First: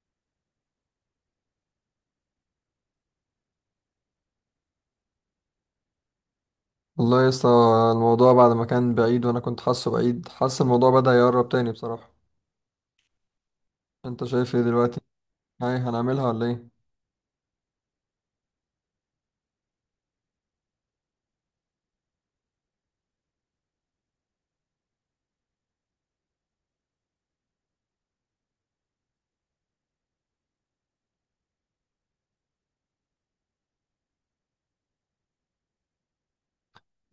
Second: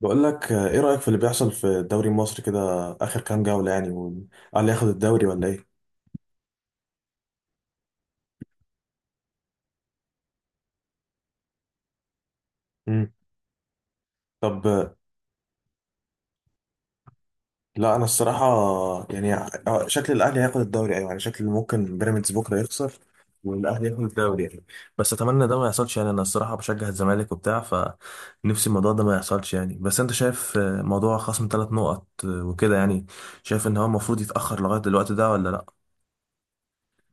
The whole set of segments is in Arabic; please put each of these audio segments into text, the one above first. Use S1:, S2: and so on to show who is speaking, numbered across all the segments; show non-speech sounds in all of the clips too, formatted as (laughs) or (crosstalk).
S1: بقول لك ايه رأيك في اللي بيحصل في الدوري المصري كده، اخر كام جولة يعني؟ وقال ياخد الدوري ولا ايه؟
S2: والله يا اسطى، الموضوع بعد ما كان بعيد وانا كنت حاسه بعيد حاسس الموضوع بدأ يقرب تاني بصراحة.
S1: مم.
S2: انت شايف ايه
S1: طب
S2: دلوقتي؟ هاي هنعملها ولا ايه؟
S1: لا انا الصراحة شكل الاهلي هياخد الدوري، ايوه يعني شكل ممكن بيراميدز بكرة يخسر والاهلي ياخد الدوري يعني. بس اتمنى ده ما يحصلش يعني، انا الصراحة بشجع الزمالك وبتاع فنفسي الموضوع ده ما يحصلش يعني. بس انت شايف موضوع خصم 3 نقط وكده يعني، شايف ان هو المفروض يتأخر لغاية الوقت ده ولا لا؟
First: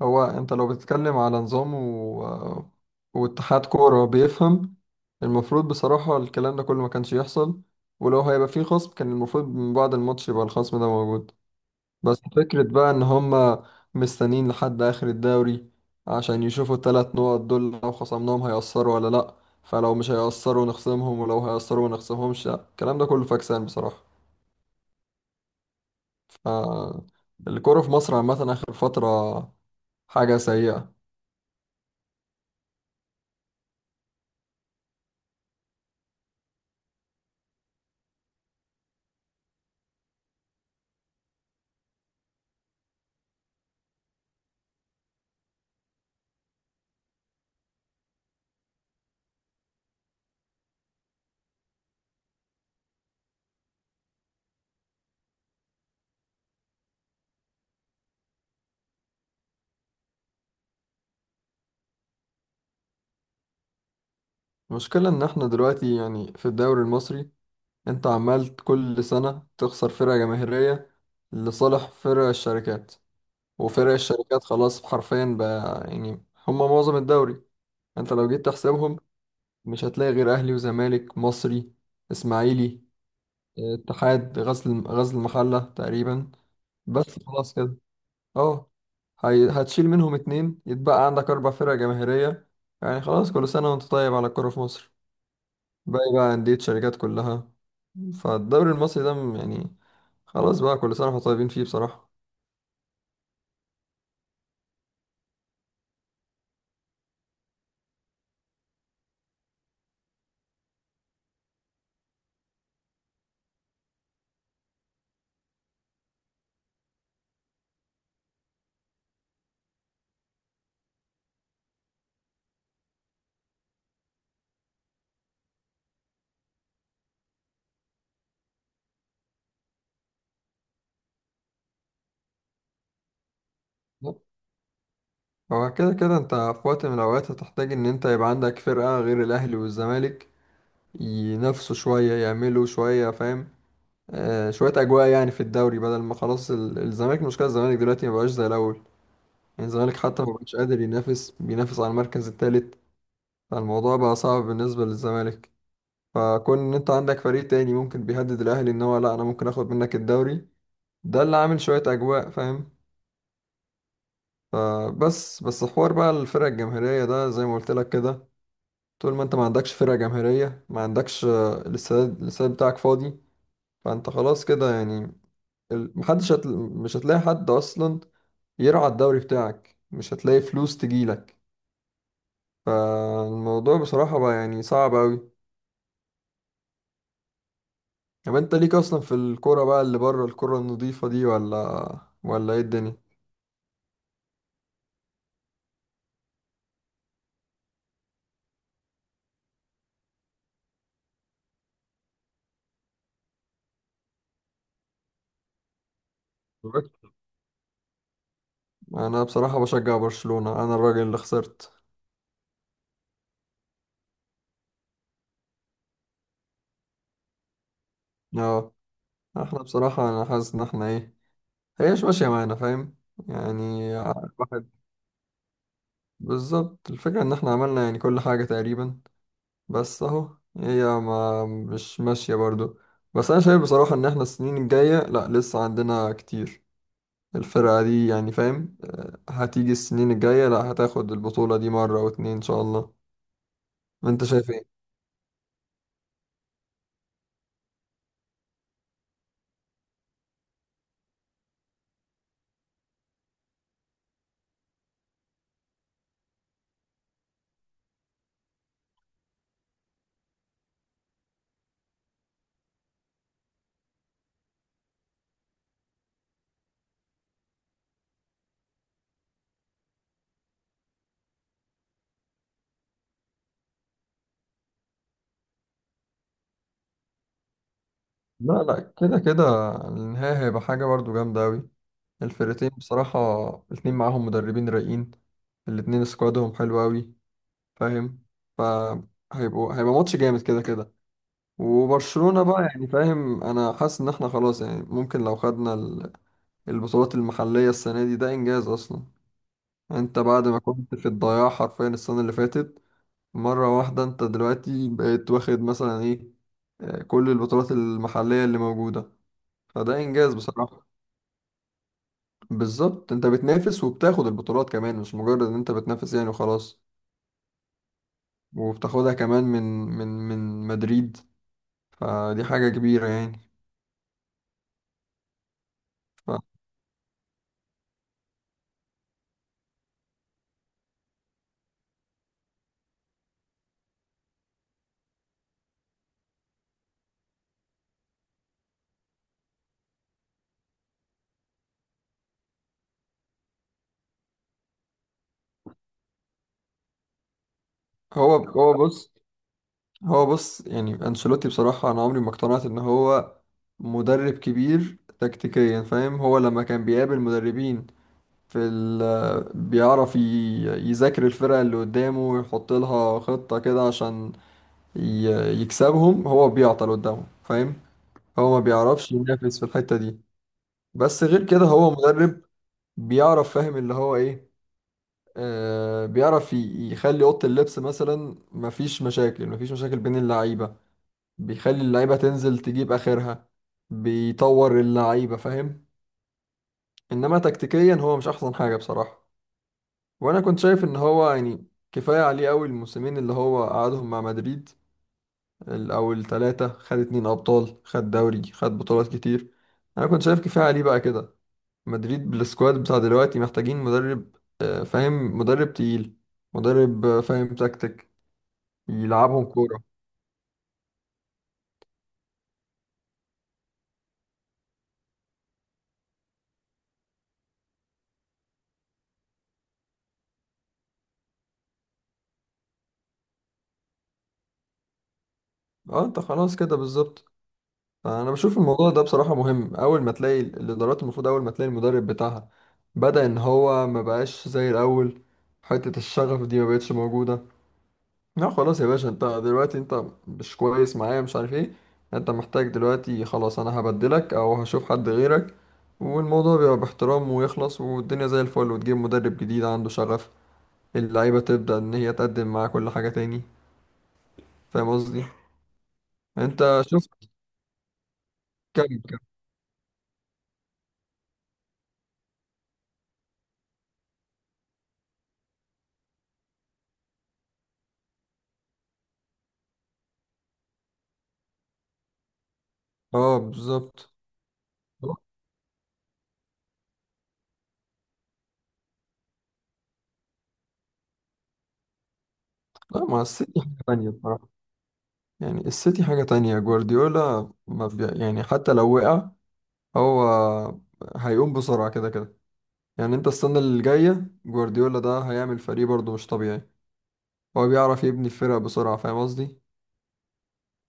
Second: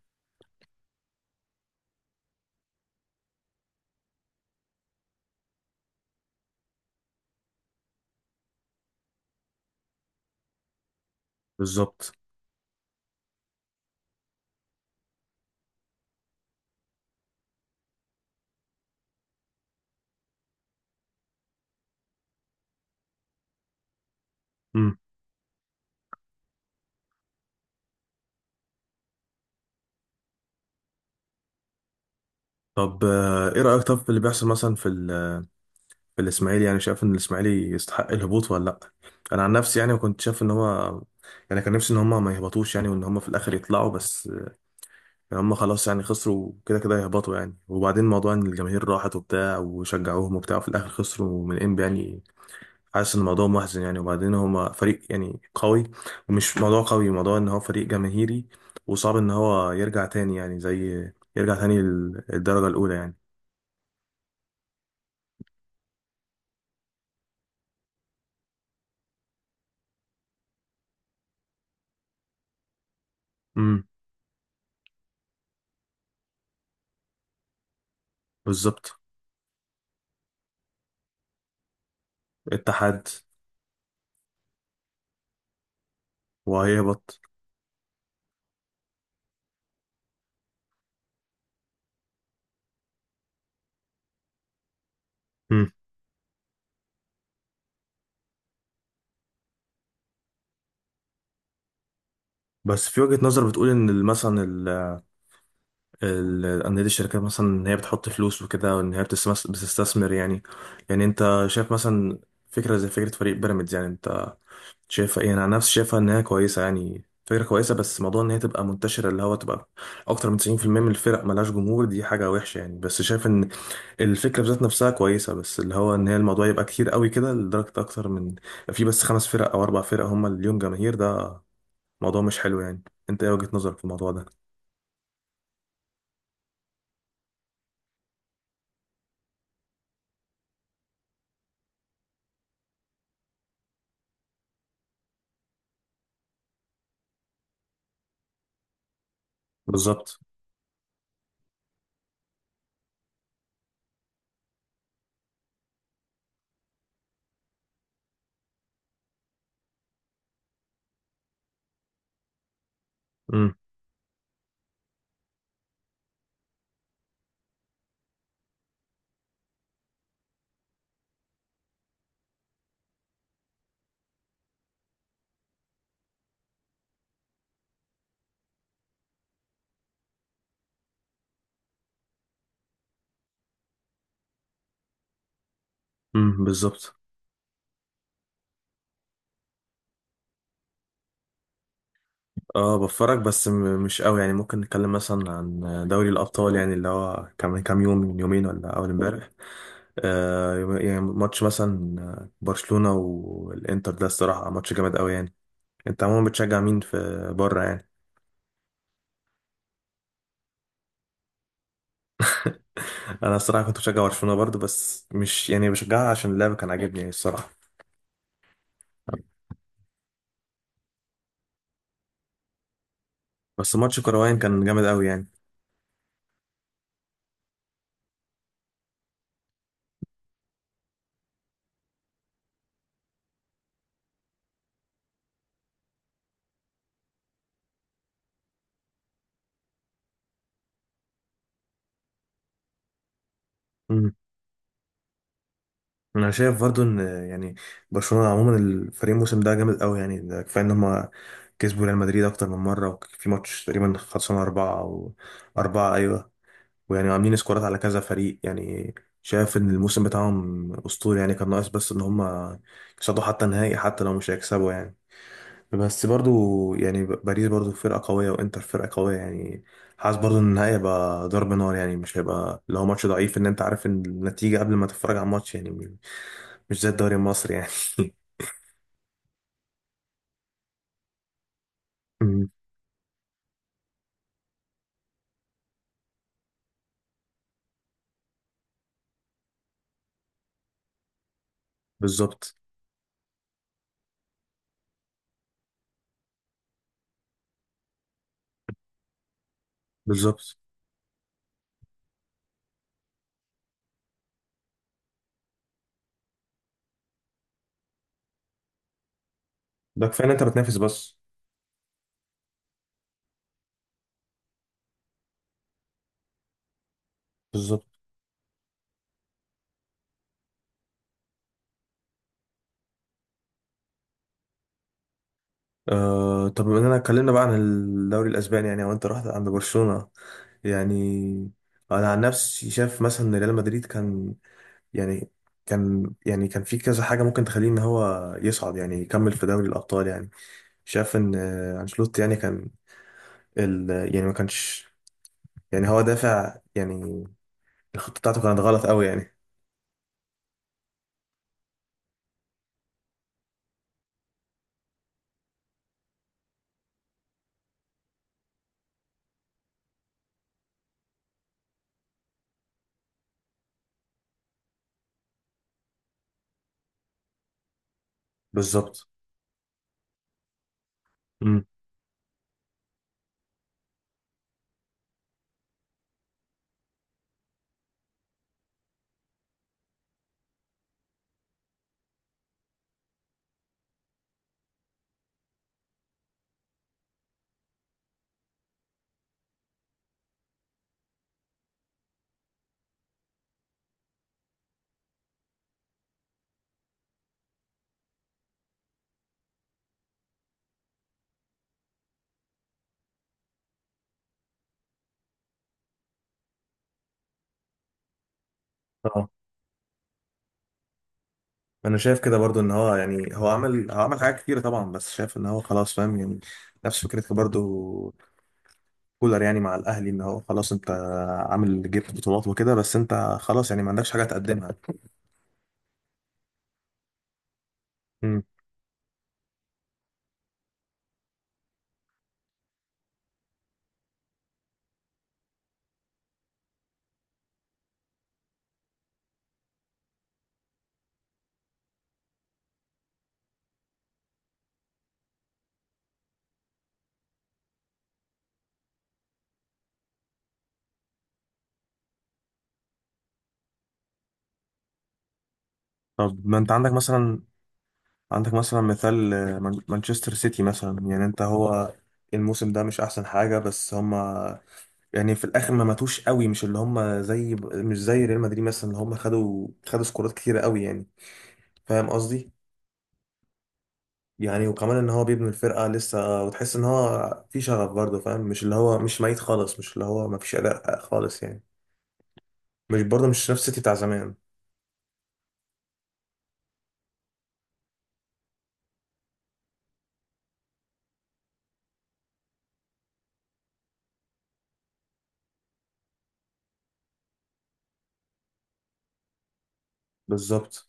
S2: هو انت لو بتتكلم على نظام واتحاد كورة بيفهم، المفروض بصراحة الكلام ده كله ما كانش يحصل، ولو هيبقى فيه خصم كان المفروض من بعد الماتش يبقى الخصم ده موجود.
S1: بالظبط.
S2: بس فكرة بقى إن هما مستنيين لحد آخر الدوري، عشان يشوفوا ال3 نقط دول لو خصمناهم هيأثروا ولا لأ، فلو مش هيأثروا نخصمهم، ولو هيأثروا منخصمهمش. لأ، الكلام ده كله فاكسان بصراحة.
S1: مم.
S2: ف الكورة في مصر عامة آخر فترة حاجة سيئة.
S1: طب ايه رأيك طب في اللي بيحصل مثلا في في الاسماعيلي يعني؟ شايف ان الاسماعيلي يستحق الهبوط ولا لا؟ انا عن نفسي يعني كنت شايف ان هو يعني كان نفسي ان هم ما يهبطوش يعني، وان هم في الاخر يطلعوا. بس يعني هم خلاص يعني خسروا كده كده هيهبطوا يعني. وبعدين موضوع ان الجماهير راحت وبتاع وشجعوهم وبتاع وفي الاخر خسروا من انبي يعني، حاسس ان الموضوع محزن يعني. وبعدين هم فريق يعني قوي، ومش موضوع قوي، موضوع ان هو فريق جماهيري، وصعب ان هو يرجع تاني يعني، زي يرجع تاني للدرجة الاولى يعني.
S2: المشكلة إن إحنا دلوقتي يعني في الدوري المصري، أنت عمال كل سنة تخسر فرقة جماهيرية لصالح فرق الشركات.
S1: امم،
S2: وفرق الشركات خلاص حرفيا بقى يعني هما معظم الدوري. انت لو جيت تحسبهم
S1: بالظبط.
S2: مش هتلاقي غير اهلي وزمالك، مصري، اسماعيلي،
S1: اتحاد.
S2: اتحاد، غزل المحله تقريبا.
S1: وهيهبط.
S2: بس خلاص كده. اه، هتشيل منهم اتنين، يتبقى عندك 4 فرق جماهيريه. يعني خلاص كل سنه وانت طيب على الكوره في مصر، باقي بقى انديه شركات كلها. فالدوري المصري ده يعني خلاص بقى، كل سنه واحنا طيبين فيه بصراحه.
S1: بس في وجهة نظر بتقول ان انديه الشركات، مثلا ان هي بتحط فلوس وكده وان هي بتستثمر يعني. يعني انت شايف مثلا فكره زي فكره فريق بيراميدز، يعني انت شايفها ايه؟ انا عن نفسي شايفها ان هي كويسه يعني، فكره كويسه. بس موضوع ان هي تبقى منتشره، اللي هو تبقى اكتر من 90% من الفرق ملهاش جمهور، دي حاجه وحشه يعني. بس شايف ان الفكره بذات نفسها كويسه، بس اللي هو ان هي الموضوع يبقى كتير قوي كده لدرجه اكتر من، في بس 5 فرق او 4 فرق هم اللي ليهم جماهير، ده الموضوع مش حلو يعني. انت ايه وجهة نظرك في الموضوع ده؟
S2: هو كده كده انت في وقت من الاوقات هتحتاج ان انت يبقى عندك فرقه غير الاهلي والزمالك، ينافسوا شوية، يعملوا شوية، فاهم؟ شوية أجواء يعني في الدوري، بدل ما خلاص الزمالك، مشكلة الزمالك دلوقتي مبقاش زي الأول. يعني الزمالك
S1: بالظبط.
S2: حتى مبقاش قادر بينافس على المركز التالت. فالموضوع بقى صعب بالنسبة للزمالك، فكون إن أنت عندك فريق تاني ممكن بيهدد الأهلي إن هو لأ، أنا ممكن آخد منك الدوري، ده اللي عامل شوية أجواء، فاهم؟
S1: امم.
S2: فبس حوار بقى الفرق الجماهيرية ده زي ما قلت لك كده، طول ما أنت ما عندكش فرقة جماهيرية، ما عندكش الاستاد بتاعك فاضي، فأنت خلاص كده يعني مش هتلاقي حد اصلا يرعى الدوري بتاعك، مش هتلاقي فلوس تجيلك. فالموضوع بصراحة بقى يعني صعب اوي.
S1: امم، بالظبط.
S2: طب انت ليك اصلا في الكورة بقى، اللي بره الكورة النظيفة دي، ولا ايه
S1: اه
S2: الدنيا؟
S1: بتفرج بس مش قوي يعني. ممكن نتكلم مثلا عن دوري الابطال يعني، اللي هو كان من كام يوم، من يومين، ولا اول امبارح، آه يعني ماتش مثلا برشلونة والانتر، ده الصراحة ماتش جامد قوي يعني. انت عموما بتشجع مين في
S2: اتفرجت؟
S1: بره يعني؟
S2: انا بصراحة بشجع برشلونة، انا الراجل اللي خسرت.
S1: انا الصراحة كنت بشجع برشلونة برضه، بس مش يعني بشجعها عشان اللعب كان عاجبني يعني الصراحة.
S2: اه احنا بصراحة انا حاسس ان احنا ايه، هي مش ماشية معانا، فاهم؟
S1: بس
S2: يعني
S1: ماتش كروان كان
S2: واحد.
S1: جامد قوي يعني.
S2: بالظبط، الفكرة ان احنا عملنا يعني كل حاجة تقريبا، بس اهو هي ما مش ماشية برضو. بس انا شايف بصراحة ان احنا السنين الجاية، لا، لسه عندنا كتير، الفرقة دي يعني، فاهم؟ هتيجي السنين الجاية، لا، هتاخد البطولة دي مرة او اتنين ان شاء الله. انت شايف ايه؟
S1: انا شايف برضو ان يعني برشلونه عموما، الفريق الموسم ده جامد قوي يعني. ده كفايه ان هم كسبوا ريال مدريد اكتر من مره، وفي ماتش تقريبا خلصان اربعه او اربعه، ايوه. ويعني عاملين سكورات على كذا فريق يعني. شايف ان الموسم بتاعهم اسطوري يعني، كان ناقص بس ان هم يصعدوا حتى نهائي حتى لو مش هيكسبوا يعني. بس برضو يعني باريس برضو فرقه قويه وانتر فرقه قويه يعني. حاسس برضو ان النهائي هيبقى ضرب نار يعني، مش هيبقى اللي هو ماتش ضعيف ان انت عارف ان النتيجه قبل ما تتفرج على الماتش يعني، مش زي الدوري المصري يعني. (laughs)
S2: لا لا، كده كده النهاية هيبقى حاجة برضو جامدة اوي.
S1: أمم،
S2: الفرقتين بصراحة الاتنين معاهم مدربين رايقين، الاتنين سكوادهم حلو اوي، فاهم؟ هيبقى ماتش جامد كده كده. وبرشلونة
S1: بالظبط.
S2: بقى يعني فاهم، انا حاسس ان احنا خلاص يعني، ممكن لو خدنا البطولات المحلية السنة دي، ده انجاز اصلا. انت بعد
S1: بالظبط.
S2: ما كنت في الضياع حرفيا السنة اللي فاتت، مرة واحدة انت دلوقتي بقيت واخد مثلا ايه، كل البطولات المحلية اللي موجودة، فده
S1: ده كفايه ان
S2: انجاز
S1: انت بتنافس
S2: بصراحة.
S1: بس.
S2: بالظبط، انت بتنافس وبتاخد البطولات كمان، مش مجرد ان انت بتنافس يعني وخلاص،
S1: بالظبط.
S2: وبتاخدها كمان من من مدريد، فدي حاجة كبيرة يعني. ف-
S1: آه، طب بما اننا اتكلمنا بقى عن الدوري الاسباني يعني وانت رحت عند برشلونه يعني، انا عن نفسي شايف مثلا ان ريال مدريد كان يعني، كان يعني كان في كذا حاجه ممكن تخليه ان هو يصعد يعني يكمل في دوري الابطال يعني. شايف ان انشيلوتي يعني كان ال، يعني ما كانش يعني، هو دافع يعني، الخطه
S2: هو
S1: بتاعته كانت
S2: هو
S1: غلط
S2: بص،
S1: قوي يعني.
S2: هو بص يعني انشيلوتي بصراحة انا عمري ما اقتنعت ان هو مدرب كبير تكتيكيا، فاهم؟ هو لما كان بيقابل مدربين في ال آه، بيعرف يذاكر الفرقة اللي قدامه ويحط لها خطة كده عشان يكسبهم، هو بيعطل قدامهم، فاهم؟ هو ما
S1: بالظبط.
S2: بيعرفش ينافس في الحتة دي، بس غير
S1: امم.
S2: كده هو مدرب بيعرف، فاهم اللي هو ايه، بيعرف يخلي أوضة اللبس مثلا مفيش مشاكل، مفيش مشاكل بين اللعيبة، بيخلي اللعيبة تنزل تجيب آخرها، بيطور اللعيبة، فاهم؟ إنما تكتيكيا هو مش أحسن حاجة بصراحة. وأنا كنت شايف إن هو يعني كفاية عليه أوي الموسمين اللي هو قعدهم مع مدريد. الأول تلاتة، خد 2 أبطال، خد دوري، خد بطولات كتير، أنا كنت شايف كفاية عليه بقى كده. مدريد بالسكواد بتاع دلوقتي محتاجين مدرب، فاهم، مدرب تقيل، مدرب فاهم تكتيك، يلعبهم كورة.
S1: انا شايف كده برضو ان هو يعني، هو عمل هو عمل حاجات كتيره طبعا، بس شايف ان هو خلاص فاهم يعني، نفس فكرتك برضو. كولر يعني مع الاهلي، ان هو خلاص انت عامل جبت بطولات وكده بس انت خلاص يعني ما عندكش حاجه تقدمها.
S2: اه، انت خلاص كده بالظبط. انا
S1: امم.
S2: بشوف الموضوع ده بصراحة مهم، اول ما تلاقي الادارات المفروض اول ما تلاقي المدرب بتاعها بدأ ان هو ما بقاش زي الاول، حتة الشغف دي ما بقتش موجودة، لا خلاص يا باشا، انت دلوقتي انت مش كويس معايا، مش عارف ايه، انت محتاج دلوقتي خلاص، انا هبدلك او هشوف حد غيرك. والموضوع بيبقى باحترام ويخلص، والدنيا زي الفل، وتجيب مدرب جديد عنده شغف، اللعيبة تبدأ ان هي تقدم مع كل حاجة تاني، فاهم قصدي؟
S1: طب ما
S2: انت
S1: انت عندك
S2: شفت؟
S1: مثلا، عندك مثلا
S2: كم.
S1: مثال مانشستر سيتي مثلا، يعني انت هو الموسم ده مش احسن حاجه، بس هما يعني في الاخر ما ماتوش قوي، مش اللي هما زي مش زي ريال مدريد مثلا اللي هما خدوا سكورات كتيره قوي يعني، فاهم قصدي؟
S2: اه بالظبط.
S1: يعني وكمان ان هو بيبني الفرقه لسه، وتحس ان هو في شغف برضه، فاهم مش اللي هو مش ميت خالص، مش اللي هو ما فيش اداء خالص يعني، مش
S2: لا، ما
S1: برضه مش
S2: السيتي
S1: نفس السيتي
S2: حاجة
S1: بتاع
S2: تانية
S1: زمان.
S2: بصراحة، يعني السيتي حاجة تانية، جوارديولا ما بي... يعني حتى لو وقع، هو هيقوم بسرعة كده كده. يعني انت السنة اللي جاية جوارديولا ده هيعمل فريق برضه مش طبيعي، هو بيعرف يبني الفرق بسرعة، فاهم قصدي؟
S1: بالظبط.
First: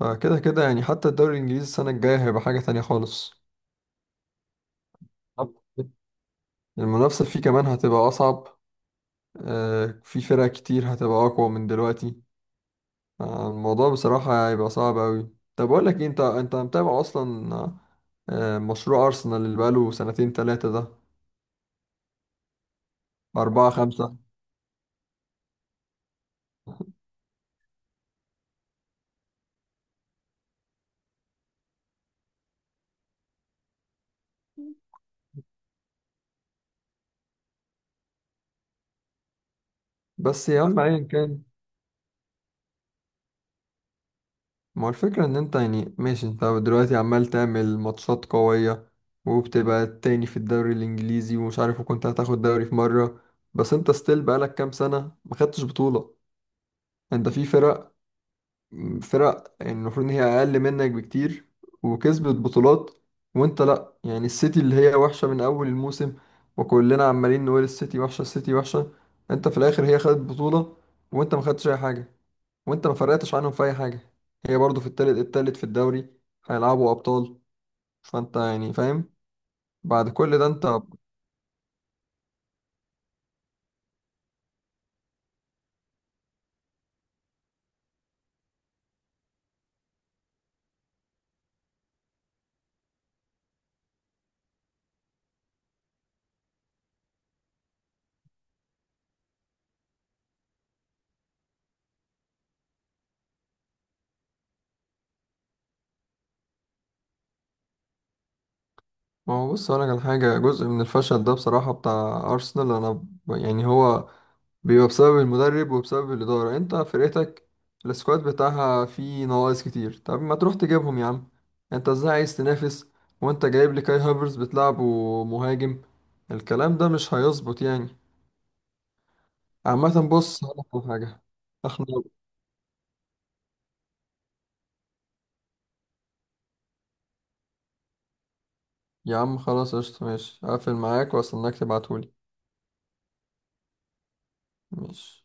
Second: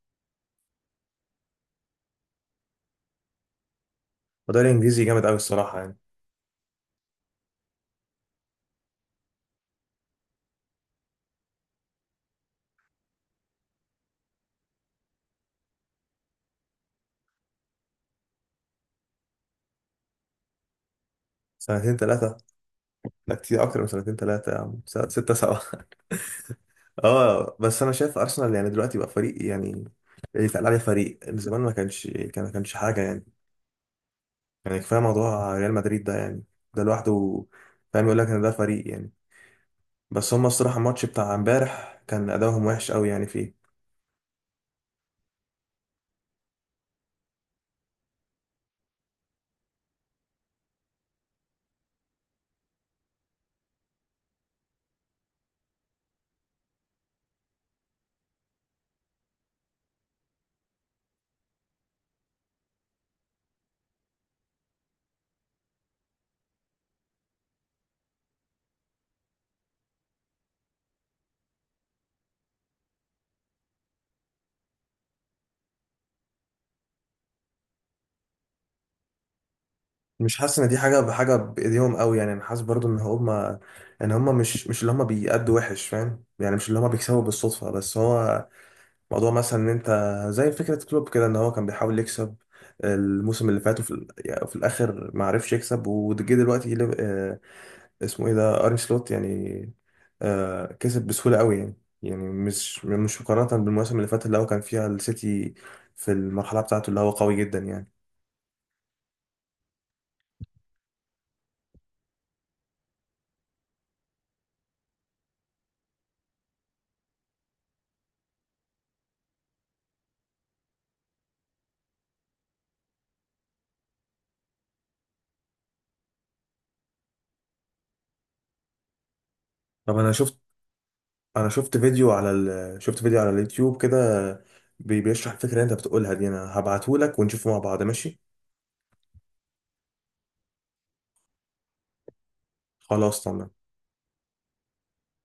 S2: فكده كده يعني حتى الدوري الإنجليزي السنة الجاية هيبقى حاجة تانية خالص.
S1: وده الانجليزي جامد قوي
S2: طب.
S1: الصراحه يعني.
S2: المنافسة فيه كمان هتبقى أصعب، في فرق كتير هتبقى أقوى من دلوقتي، الموضوع بصراحة هيبقى صعب أوي. طب أقول لك إيه، أنت متابع أصلا مشروع أرسنال اللي بقاله سنتين تلاتة ده؟
S1: سنتين ثلاثه. لا كتير
S2: أربعة
S1: اكتر من سنتين
S2: خمسة.
S1: ثلاثه يا عم، 6 أو 7. (laughs) اه بس انا شايف ارسنال يعني دلوقتي بقى فريق يعني يتقال عليه فريق، زمان ما كانش، ما كانش حاجه يعني. يعني كفايه موضوع ريال مدريد ده يعني، ده لوحده فاهم، يقول لك ان ده فريق يعني. بس هما
S2: بس يا
S1: الصراحة
S2: عم أيا
S1: الماتش بتاع
S2: كان،
S1: امبارح كان أداؤهم وحش قوي يعني فيه.
S2: ما هو الفكرة إن أنت يعني ماشي، أنت دلوقتي عمال تعمل ماتشات قوية، وبتبقى التاني في الدوري الإنجليزي، ومش عارف، وكنت هتاخد دوري في مرة، بس أنت ستيل بقالك كام سنة ما خدتش بطولة. أنت في فرق يعني المفروض ان هي اقل منك بكتير، وكسبت بطولات، وانت لا، يعني السيتي اللي هي وحشة من اول الموسم، وكلنا عمالين نقول السيتي وحشة، السيتي وحشة، انت في الاخر هي خدت بطولة، وانت ما خدتش اي حاجة، وانت ما فرقتش عنهم في اي حاجة، هي برضو في التالت في الدوري، هيلعبوا ابطال، فانت يعني فاهم، بعد
S1: مش
S2: كل ده
S1: حاسس
S2: انت.
S1: إن دي حاجة بحاجة بإيديهم قوي يعني، أنا حاسس برضو إن هما مش اللي هما بيأدوا وحش فاهم يعني، مش اللي هما بيكسبوا بالصدفة. بس هو موضوع مثلا إن أنت زي فكرة كلوب كده، إن هو كان بيحاول يكسب الموسم اللي فات وفي يعني في الآخر ما عرفش يكسب، وجه دلوقتي اسمه ايه ده، ارني سلوت يعني، آه كسب بسهولة قوي يعني. يعني مش مقارنة بالمواسم اللي فاتت اللي هو كان فيها السيتي في المرحلة بتاعته اللي هو قوي جدا يعني.
S2: ما هو بص اقول لك على حاجة، جزء من الفشل ده بصراحة بتاع ارسنال، انا يعني هو بيبقى بسبب المدرب وبسبب الإدارة. انت فرقتك، السكواد بتاعها فيه نواقص كتير، طب ما تروح تجيبهم يا عم، انت ازاي عايز تنافس وانت جايب لي كاي هافرز بتلعبه مهاجم؟ الكلام ده مش هيظبط يعني.
S1: طب
S2: عامة
S1: انا شفت،
S2: بص هقولك على حاجة،
S1: انا شفت
S2: احنا
S1: فيديو على شفت فيديو على اليوتيوب كده، بيشرح الفكرة اللي انت بتقولها دي، انا هبعته لك ونشوفه مع بعض ماشي.
S2: يا عم خلاص قشطة ماشي، هقفل معاك واستناك تبعتهولي.
S1: خلاص تمام.
S2: ماشي.